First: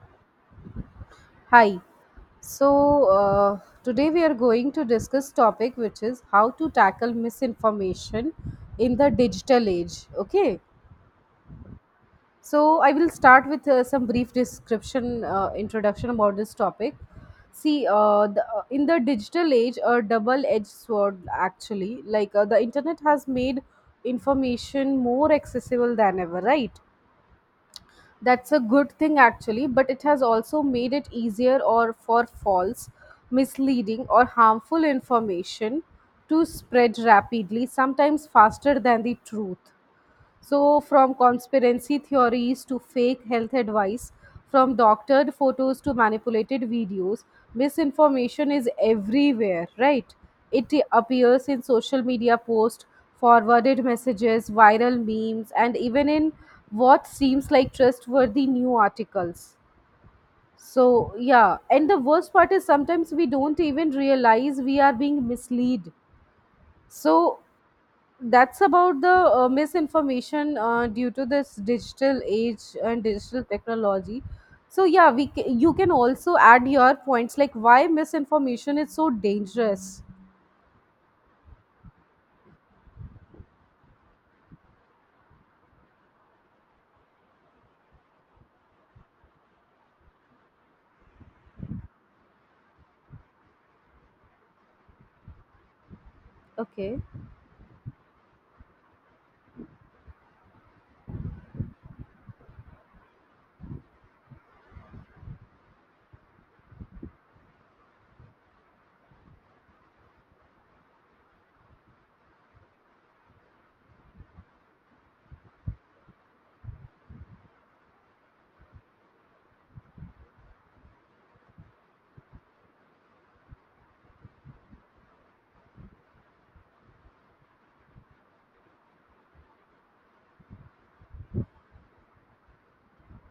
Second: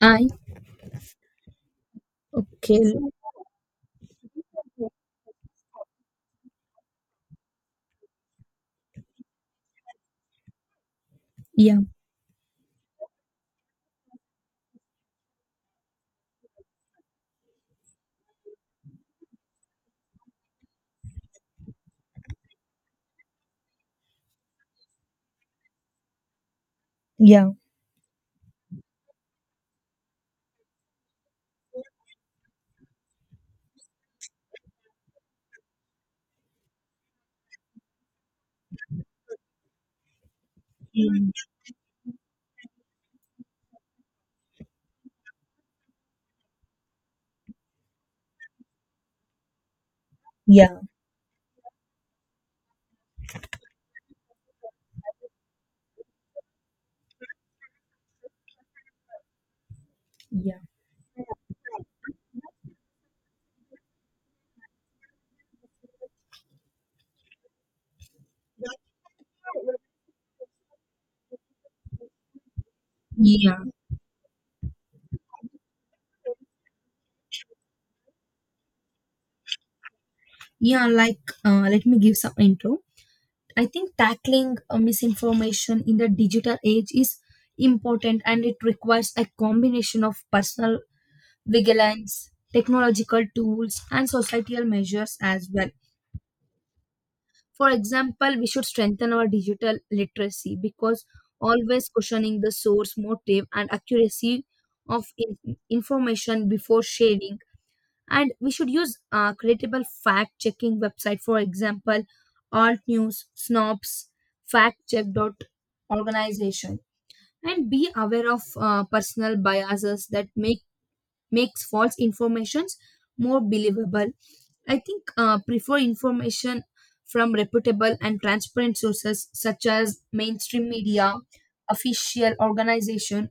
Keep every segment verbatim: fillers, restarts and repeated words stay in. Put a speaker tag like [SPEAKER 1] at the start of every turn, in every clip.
[SPEAKER 1] I.
[SPEAKER 2] Hi. So
[SPEAKER 1] Okay.
[SPEAKER 2] uh, today we are going to discuss topic which is how to tackle misinformation in the digital age. Okay.
[SPEAKER 1] Yeah.
[SPEAKER 2] So I will start with uh, some brief description, uh, introduction about this topic. See, uh, the, uh, in the digital age, a double-edged sword actually. Like uh, the internet has made information more accessible than ever, right?
[SPEAKER 1] Yeah,
[SPEAKER 2] That's a good thing actually, but it has also made it easier or for false, misleading or harmful information to spread rapidly, sometimes faster than the truth. So, from
[SPEAKER 1] yeah,
[SPEAKER 2] conspiracy theories to fake health advice, from doctored photos to manipulated videos, misinformation is everywhere, right? It
[SPEAKER 1] yeah.
[SPEAKER 2] appears in social media posts, forwarded messages, viral memes, and even in what seems like trustworthy new articles. So, yeah, and the worst part is sometimes we don't even realize we are being misled. So, that's about the uh, misinformation uh, due to this digital age and digital
[SPEAKER 1] Yeah.
[SPEAKER 2] technology. So yeah, we ca- you can also add your points like why misinformation is so dangerous.
[SPEAKER 1] yeah like uh, Let me give some intro. I think tackling uh, misinformation in the digital age is important, and it requires a combination of personal vigilance, technological tools, and societal measures as well.
[SPEAKER 2] Okay.
[SPEAKER 1] For example, we should strengthen our digital literacy because always questioning the source, motive, and accuracy of in- information before sharing. And we should use uh, credible fact checking website, for example alt news snobs, fact check dot organization, and be aware of uh, personal biases that make makes false informations more believable. I think uh, prefer information from reputable and transparent sources such as mainstream media, official organization,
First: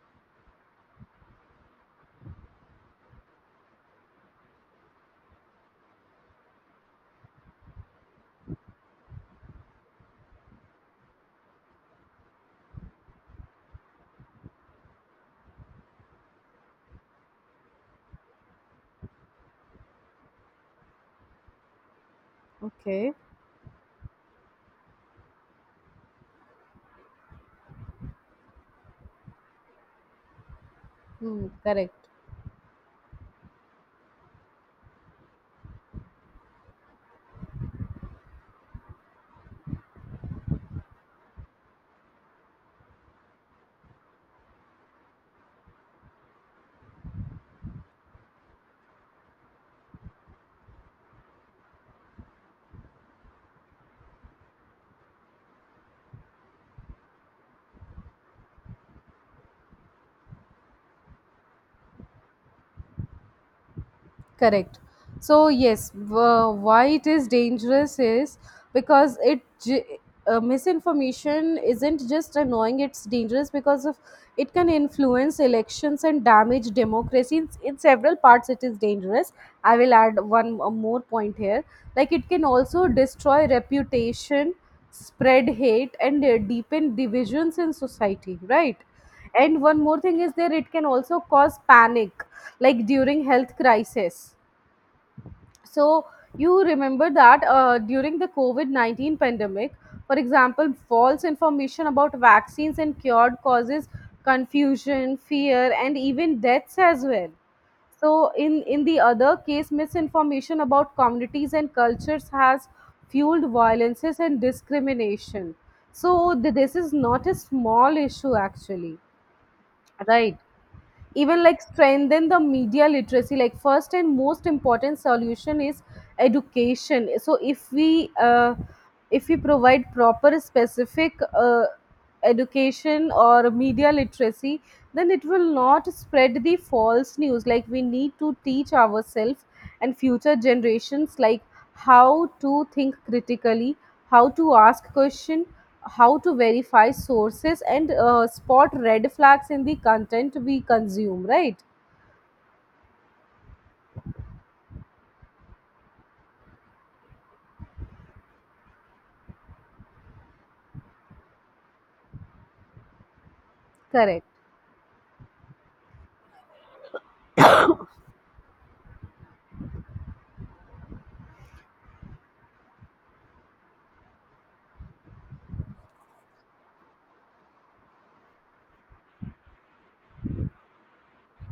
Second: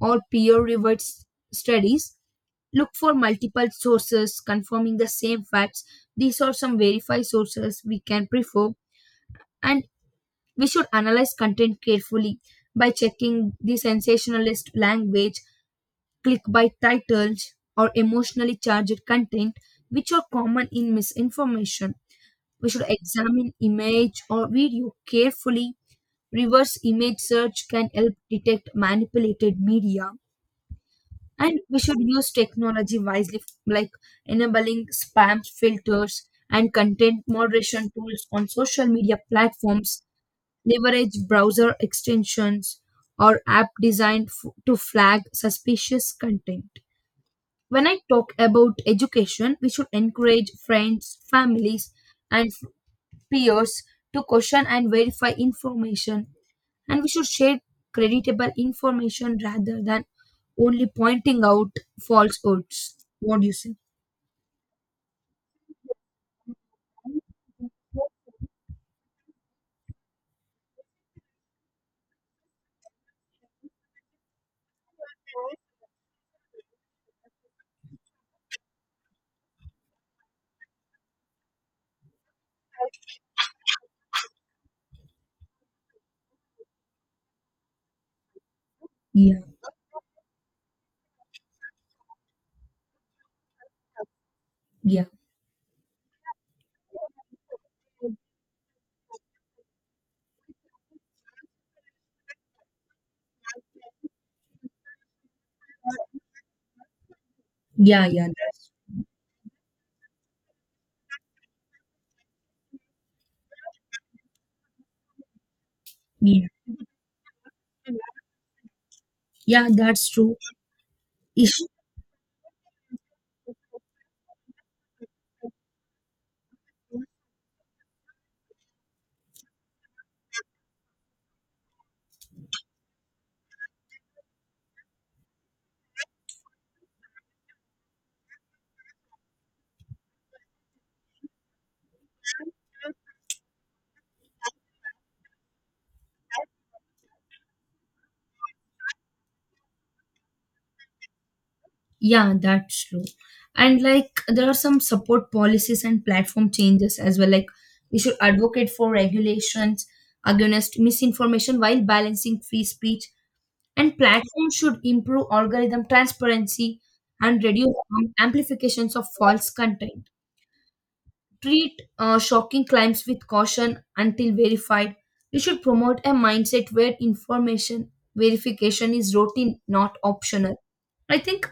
[SPEAKER 1] or peer reviewed s- studies. Look for multiple sources confirming the same facts. These are some verified sources we can prefer, and we should analyze content carefully by checking the sensationalist language, clickbait titles, or emotionally charged content, which are common in misinformation. We should
[SPEAKER 2] Okay.
[SPEAKER 1] examine image or video carefully. Reverse image search can help detect manipulated media.
[SPEAKER 2] Hmm,
[SPEAKER 1] And we
[SPEAKER 2] correct.
[SPEAKER 1] should use technology wisely, f- like enabling spam filters and content moderation tools on social media platforms, leverage browser extensions or app designed f- to flag suspicious content. When I talk about education, we should encourage friends, families, and f- peers to question and verify information. And we should share creditable information rather than only pointing out falsehoods. What do you say?
[SPEAKER 2] Correct. So yes, wh- why it is dangerous is because it j- uh, misinformation isn't just annoying; it's dangerous because of it can influence elections and damage democracy in, in several parts. It is dangerous. I will add one uh, more point here, like it can also destroy reputation, spread hate and uh, deepen divisions in society, right?
[SPEAKER 1] Yeah,
[SPEAKER 2] And one more thing is there, it can also cause panic like during health crisis.
[SPEAKER 1] yeah,
[SPEAKER 2] So you remember that uh, during the covid nineteen pandemic, for example, false information about vaccines and cured causes confusion, fear and even deaths as well.
[SPEAKER 1] yeah,
[SPEAKER 2] So
[SPEAKER 1] yeah.
[SPEAKER 2] in
[SPEAKER 1] That's
[SPEAKER 2] in the other case, misinformation about communities and cultures has fueled violences and discrimination. So
[SPEAKER 1] yeah,
[SPEAKER 2] th- this is not a small issue actually.
[SPEAKER 1] yeah. That's true.
[SPEAKER 2] Right. Even like
[SPEAKER 1] Ish-
[SPEAKER 2] strengthen the media literacy. Like first and most important solution is education. So if we uh, if we provide proper specific uh, education or media literacy, then it will not spread the false news. Like we need to teach ourselves and future generations like how to think critically, how to ask question, how to verify sources and uh, spot red flags in the content we consume, right?
[SPEAKER 1] Yeah, that's true. And like there are some support policies and platform changes as well. Like we should advocate for regulations against misinformation while balancing free speech. And
[SPEAKER 2] Correct.
[SPEAKER 1] platforms should improve algorithm transparency and reduce um, amplifications of false content. Treat uh, shocking claims with caution until verified. You should promote a mindset where information verification is routine, not optional. I think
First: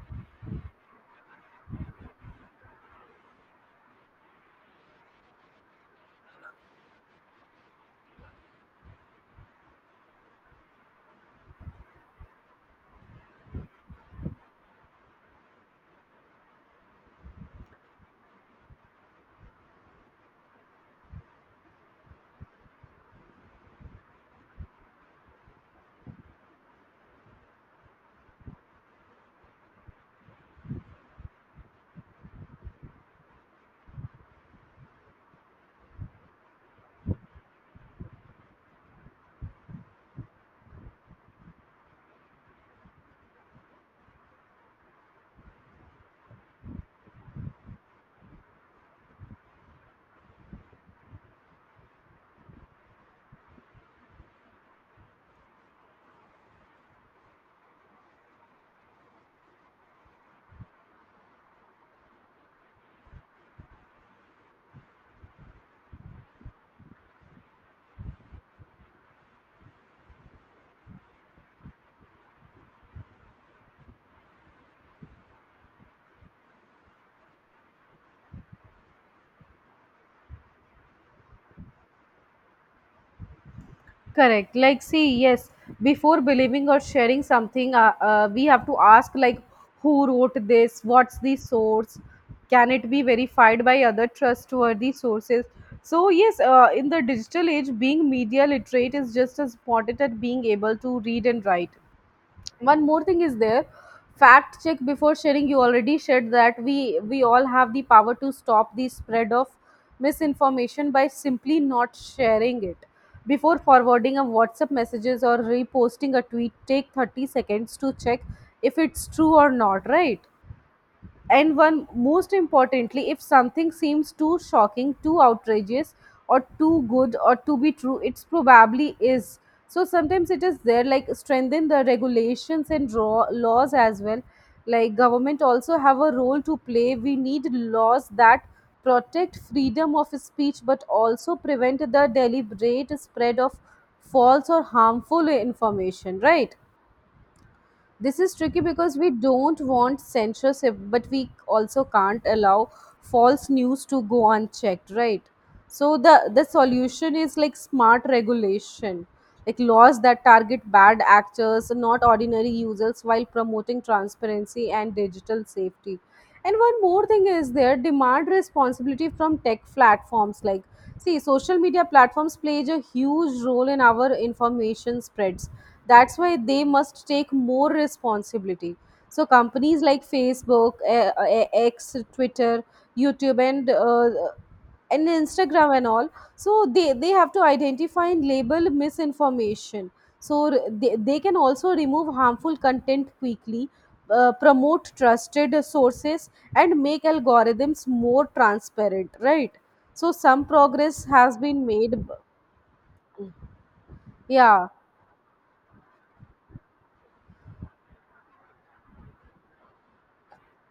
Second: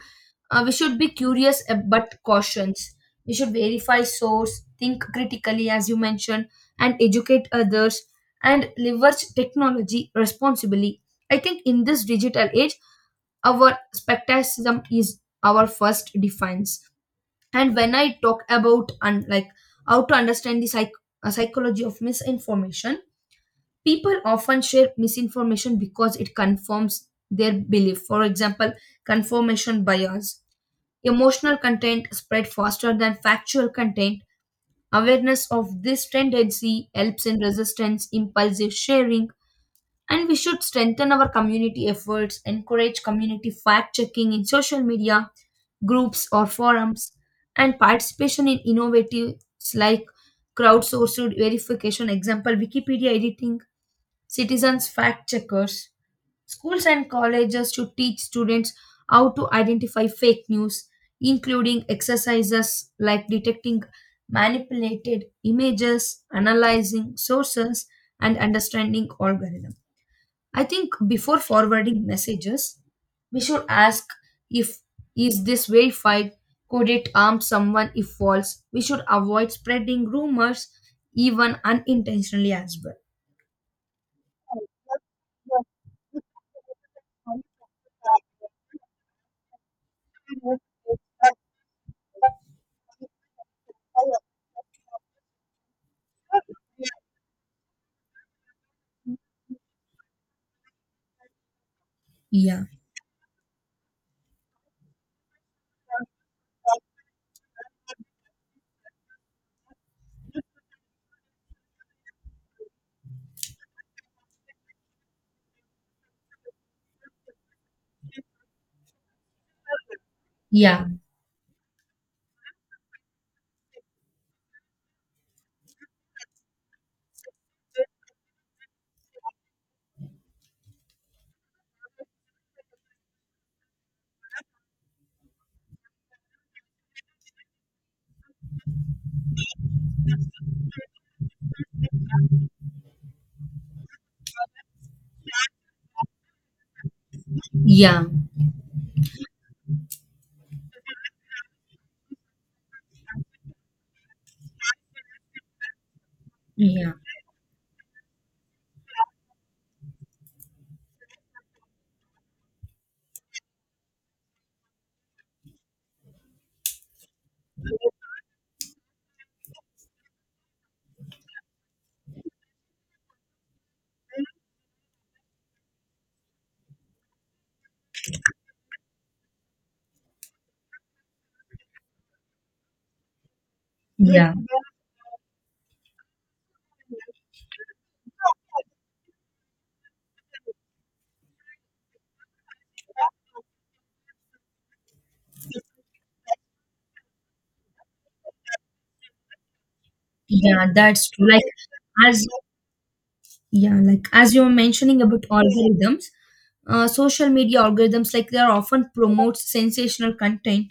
[SPEAKER 1] uh, we should be curious, uh, but cautious. We should verify source, think critically, as you mentioned, and educate others and leverage technology responsibly. I think in this digital age, our skepticism is our first defense. And when I talk about, and like, how to understand the psych- uh, psychology of misinformation, people often share misinformation because it confirms their belief, for example confirmation bias. Emotional content spread faster than factual content. Awareness of this tendency helps in resistance impulsive sharing. And we should strengthen our community efforts, encourage community fact checking in social media groups or forums, and participation in innovatives like crowdsourced verification, example Wikipedia editing, citizens fact checkers. Schools and colleges should teach students how to identify fake news, including exercises like detecting manipulated images, analyzing sources, and understanding algorithms. I think before forwarding messages, we should ask if is this verified? Could it harm someone if false? We should avoid spreading rumors even unintentionally as well.
[SPEAKER 2] Correct. Like, see, yes, before believing or sharing something, uh, uh, we have to ask, like, who wrote this? What's the source? Can it be verified by other trustworthy sources? So, yes, uh, in the digital age, being media literate is just as important as being able to read and write.
[SPEAKER 1] Yeah,
[SPEAKER 2] One more thing is there, fact check before sharing. You already shared that we we all have the power to stop the spread of misinformation by simply not sharing it. Before forwarding a whatsapp messages or reposting a tweet, take thirty seconds to check if it's true or not, right?
[SPEAKER 1] yeah,
[SPEAKER 2] And one, most importantly, if something seems too shocking, too outrageous or too good or to be true, it's probably is. So sometimes it is there, like strengthen the regulations and raw laws as well. Like government also have a role to play. We need laws that protect freedom of speech but also prevent the deliberate spread of false or harmful information, right?
[SPEAKER 1] yeah,
[SPEAKER 2] This is tricky because we don't want censorship, but we also can't allow false news to go unchecked, right? So the the
[SPEAKER 1] yeah,
[SPEAKER 2] solution is like smart regulation, like laws that target bad actors, not ordinary users, while promoting transparency and digital safety. And one more thing is there, demand responsibility from tech platforms. Like see, social media platforms plays a huge role in our information spreads. That's why they must take more responsibility. So companies like Facebook, eh, eh, X, Twitter, YouTube and uh,
[SPEAKER 1] yeah,
[SPEAKER 2] and Instagram and all, so they they have to identify and label misinformation. So r- they, they can also remove harmful content quickly, uh, promote trusted sources and make algorithms more transparent, right? So some
[SPEAKER 1] yeah.
[SPEAKER 2] progress
[SPEAKER 1] That's true.
[SPEAKER 2] has
[SPEAKER 1] Like
[SPEAKER 2] been made b-
[SPEAKER 1] as yeah, like as you were
[SPEAKER 2] yeah.
[SPEAKER 1] mentioning about algorithms, uh, social media algorithms, like they are often promotes sensational content.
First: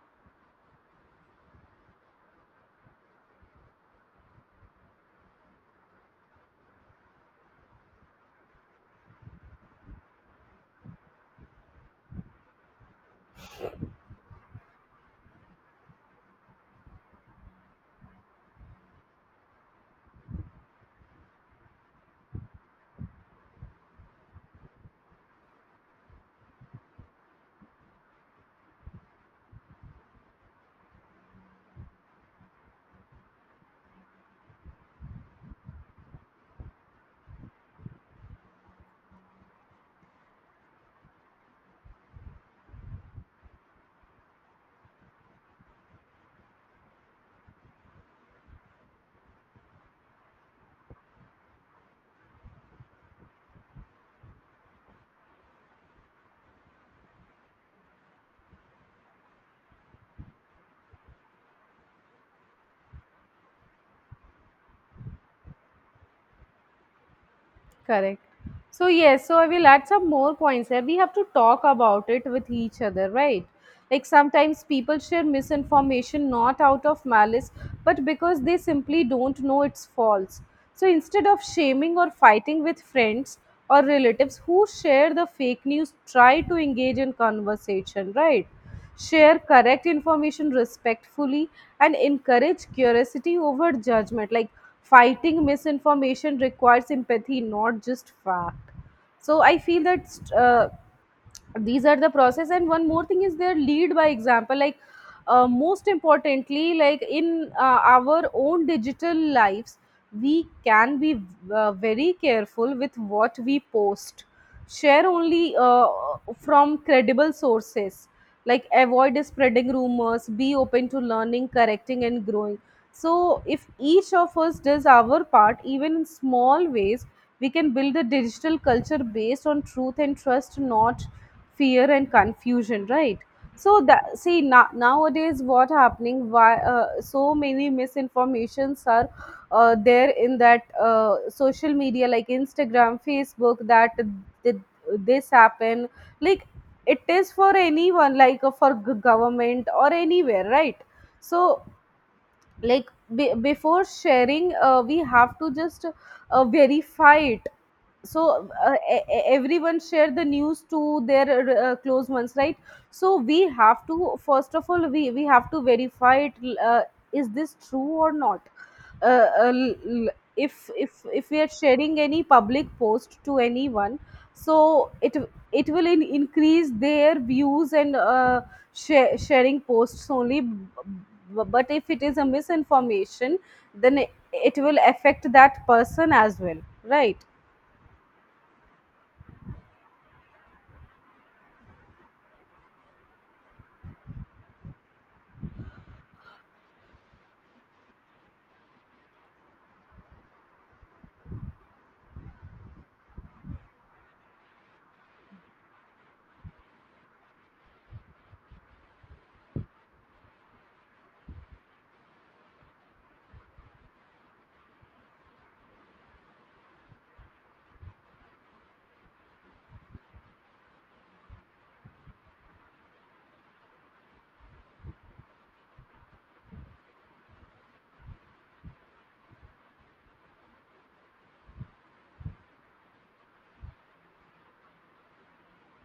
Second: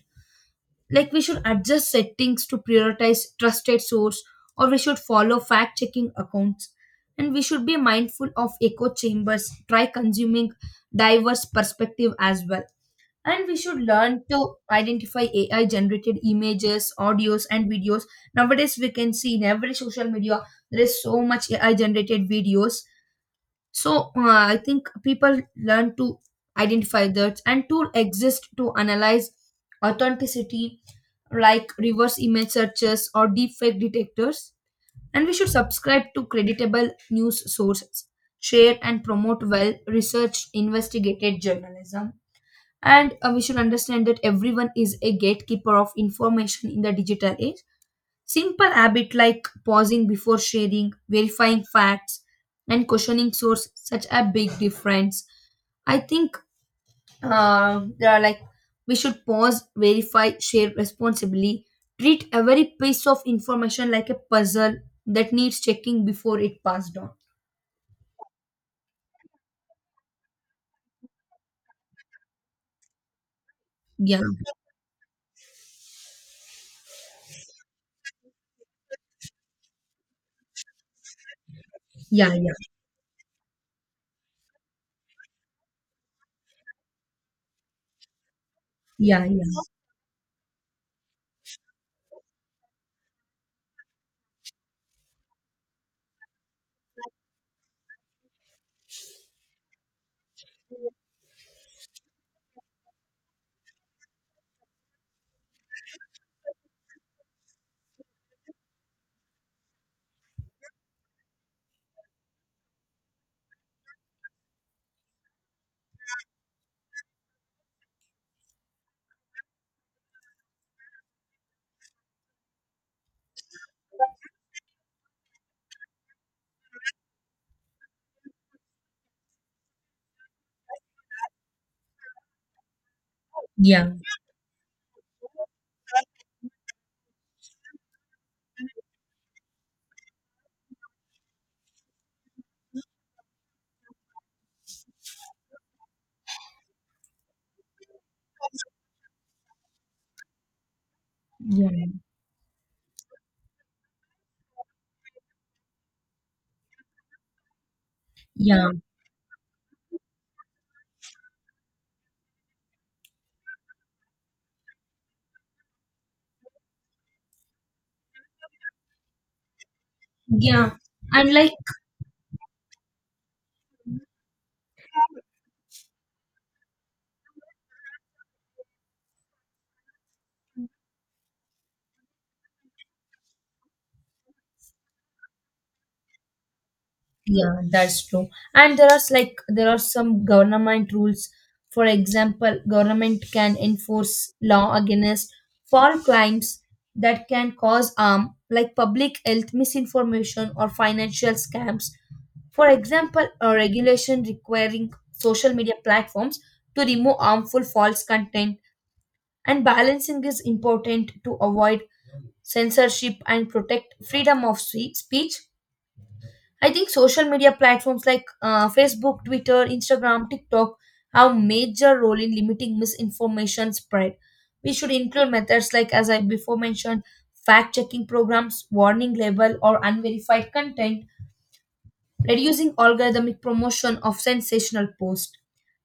[SPEAKER 1] Like we should adjust settings to prioritize trusted source, or we should follow fact checking accounts. And we should be mindful of echo chambers, try consuming diverse perspective as well. And we should learn to identify AI generated images, audios, and videos. Nowadays we can see in every social media there is so much AI generated videos. So uh, I think people learn to identify that, and tool exist to analyze authenticity like reverse image searches or deepfake detectors. And we should subscribe to creditable news sources, share and promote well researched investigated journalism. And uh, we should understand that everyone is a gatekeeper of information in the digital age. Simple habit like pausing before sharing, verifying facts, and questioning source such a big difference. I think uh, there are like we should pause, verify, share responsibly. Treat every piece of information like a puzzle that needs checking before it passed on.
[SPEAKER 2] Correct. So, yes, so I will add some more points here. We have to talk about it with each other, right? Like
[SPEAKER 1] Yeah,
[SPEAKER 2] sometimes people share misinformation not out of malice, but because they simply don't know it's false. So instead of shaming or
[SPEAKER 1] yeah, yeah,
[SPEAKER 2] fighting with friends or relatives who share the fake news, try to engage in conversation, right?
[SPEAKER 1] yeah,
[SPEAKER 2] Share
[SPEAKER 1] yeah,
[SPEAKER 2] correct information respectfully and encourage curiosity over judgment. Like fighting misinformation requires empathy, not just fact. So I feel that uh, these are the process. And one more thing is their lead by example. Like uh, most importantly, like in uh, our own digital lives, we can be uh, very careful with what we post, share only uh, from credible sources, like avoid spreading rumors, be open to learning, correcting and growing. So if each of us does our part, even in small ways, we can build a digital culture based on truth and trust, not fear and confusion, right? So
[SPEAKER 1] yeah,
[SPEAKER 2] that see, na- nowadays what happening, why uh, so many misinformations are uh, there in that uh, social media like Instagram, Facebook, that did this happen? Like it is for anyone, like uh, for g- government or anywhere, right? So
[SPEAKER 1] yeah,
[SPEAKER 2] like, be- before sharing, uh, we have to just uh, verify it. So
[SPEAKER 1] yeah,
[SPEAKER 2] uh, e- e- everyone share the news to their uh, close ones, right? So we have to, first of all, we we have to verify it, uh, is this true or not. uh, uh, l- l- if
[SPEAKER 1] yeah.
[SPEAKER 2] if if
[SPEAKER 1] And
[SPEAKER 2] we are
[SPEAKER 1] like
[SPEAKER 2] sharing any public post to anyone, so it it will in, increase their views, and uh, share, sharing posts only, b- b- but if it is a misinformation, then it, it will affect that person as well, right?
[SPEAKER 1] yeah, that's true. And there are s- like there are some government rules. For example, government can enforce law against false claims that can cause harm, like public health misinformation or financial scams. For example, a regulation requiring social media platforms to remove harmful false content, and balancing is important to avoid censorship and protect freedom of spe- speech. I think social media platforms like uh, Facebook, Twitter, Instagram, TikTok have major role in limiting misinformation spread. We should include methods like, as I before mentioned, fact checking programs, warning label, or unverified content, reducing algorithmic promotion of sensational posts.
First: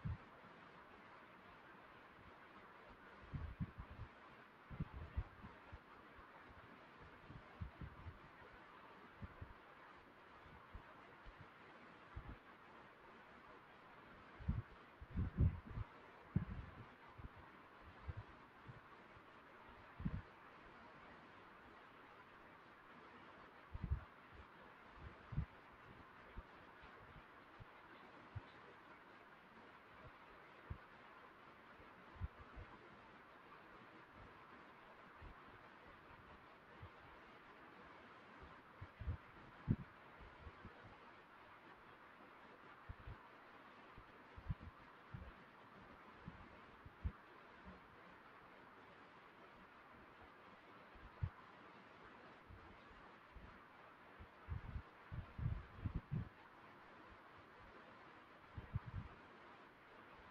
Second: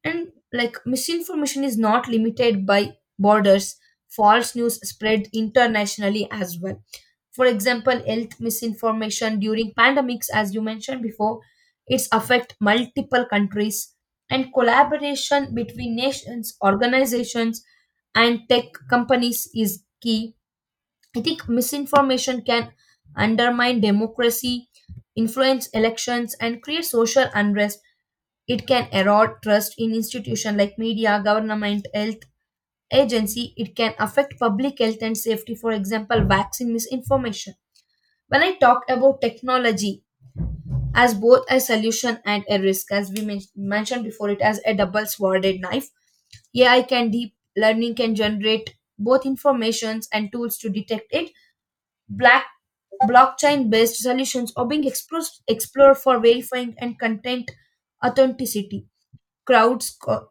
[SPEAKER 1] And like misinformation is not limited by borders, false news spread internationally as well. For example, health misinformation during pandemics, as you mentioned before, it's affect multiple countries. And collaboration between nations, organizations, and tech companies is key. I think misinformation can undermine democracy, influence elections, and create social unrest. It can erode trust in institutions like media, government, health agency. It can affect public health and safety, for example, vaccine misinformation. When I talk about technology as both a solution and a risk, as we men- mentioned before, it as a double sworded knife. A I can deep learning can generate both informations and tools to detect it. Black Blockchain-based solutions are being explored, explored for verifying and content authenticity. Crowds co-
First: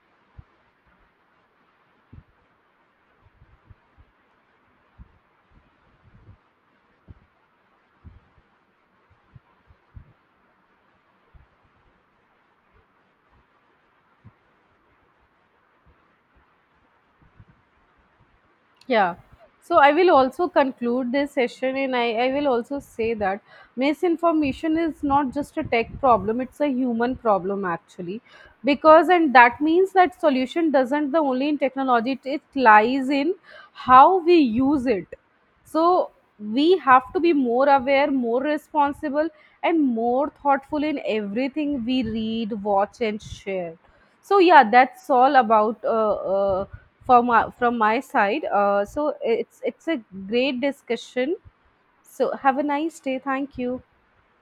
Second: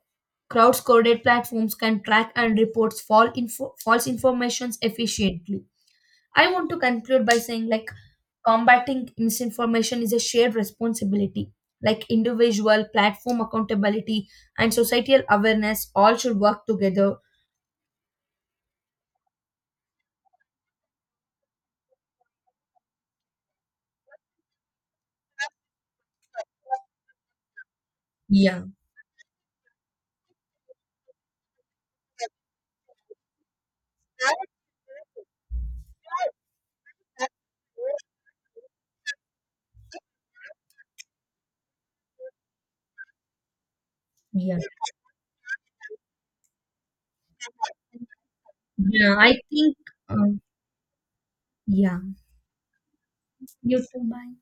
[SPEAKER 1] Crowd coded platforms can track and report false info, false informations efficiently. I want to conclude by saying like combating misinformation is a shared responsibility. Like individual platform accountability and societal awareness all should work together.
[SPEAKER 2] Yeah. So I will also conclude this session and I, I will also say that misinformation is not just a tech problem, it's a human problem actually.
[SPEAKER 1] Yeah,
[SPEAKER 2] Because and that means that solution doesn't the only in technology, it, it lies in how we use it. So we have to be more aware, more responsible, and more thoughtful in everything we read, watch, and share. So
[SPEAKER 1] yeah,
[SPEAKER 2] yeah, that's all about uh, uh, from uh, from my side. Uh, so
[SPEAKER 1] yeah. I
[SPEAKER 2] it's
[SPEAKER 1] think,
[SPEAKER 2] it's a
[SPEAKER 1] um,
[SPEAKER 2] great discussion.
[SPEAKER 1] yeah.
[SPEAKER 2] So have a nice day. Thank
[SPEAKER 1] You
[SPEAKER 2] you.
[SPEAKER 1] too. Bye.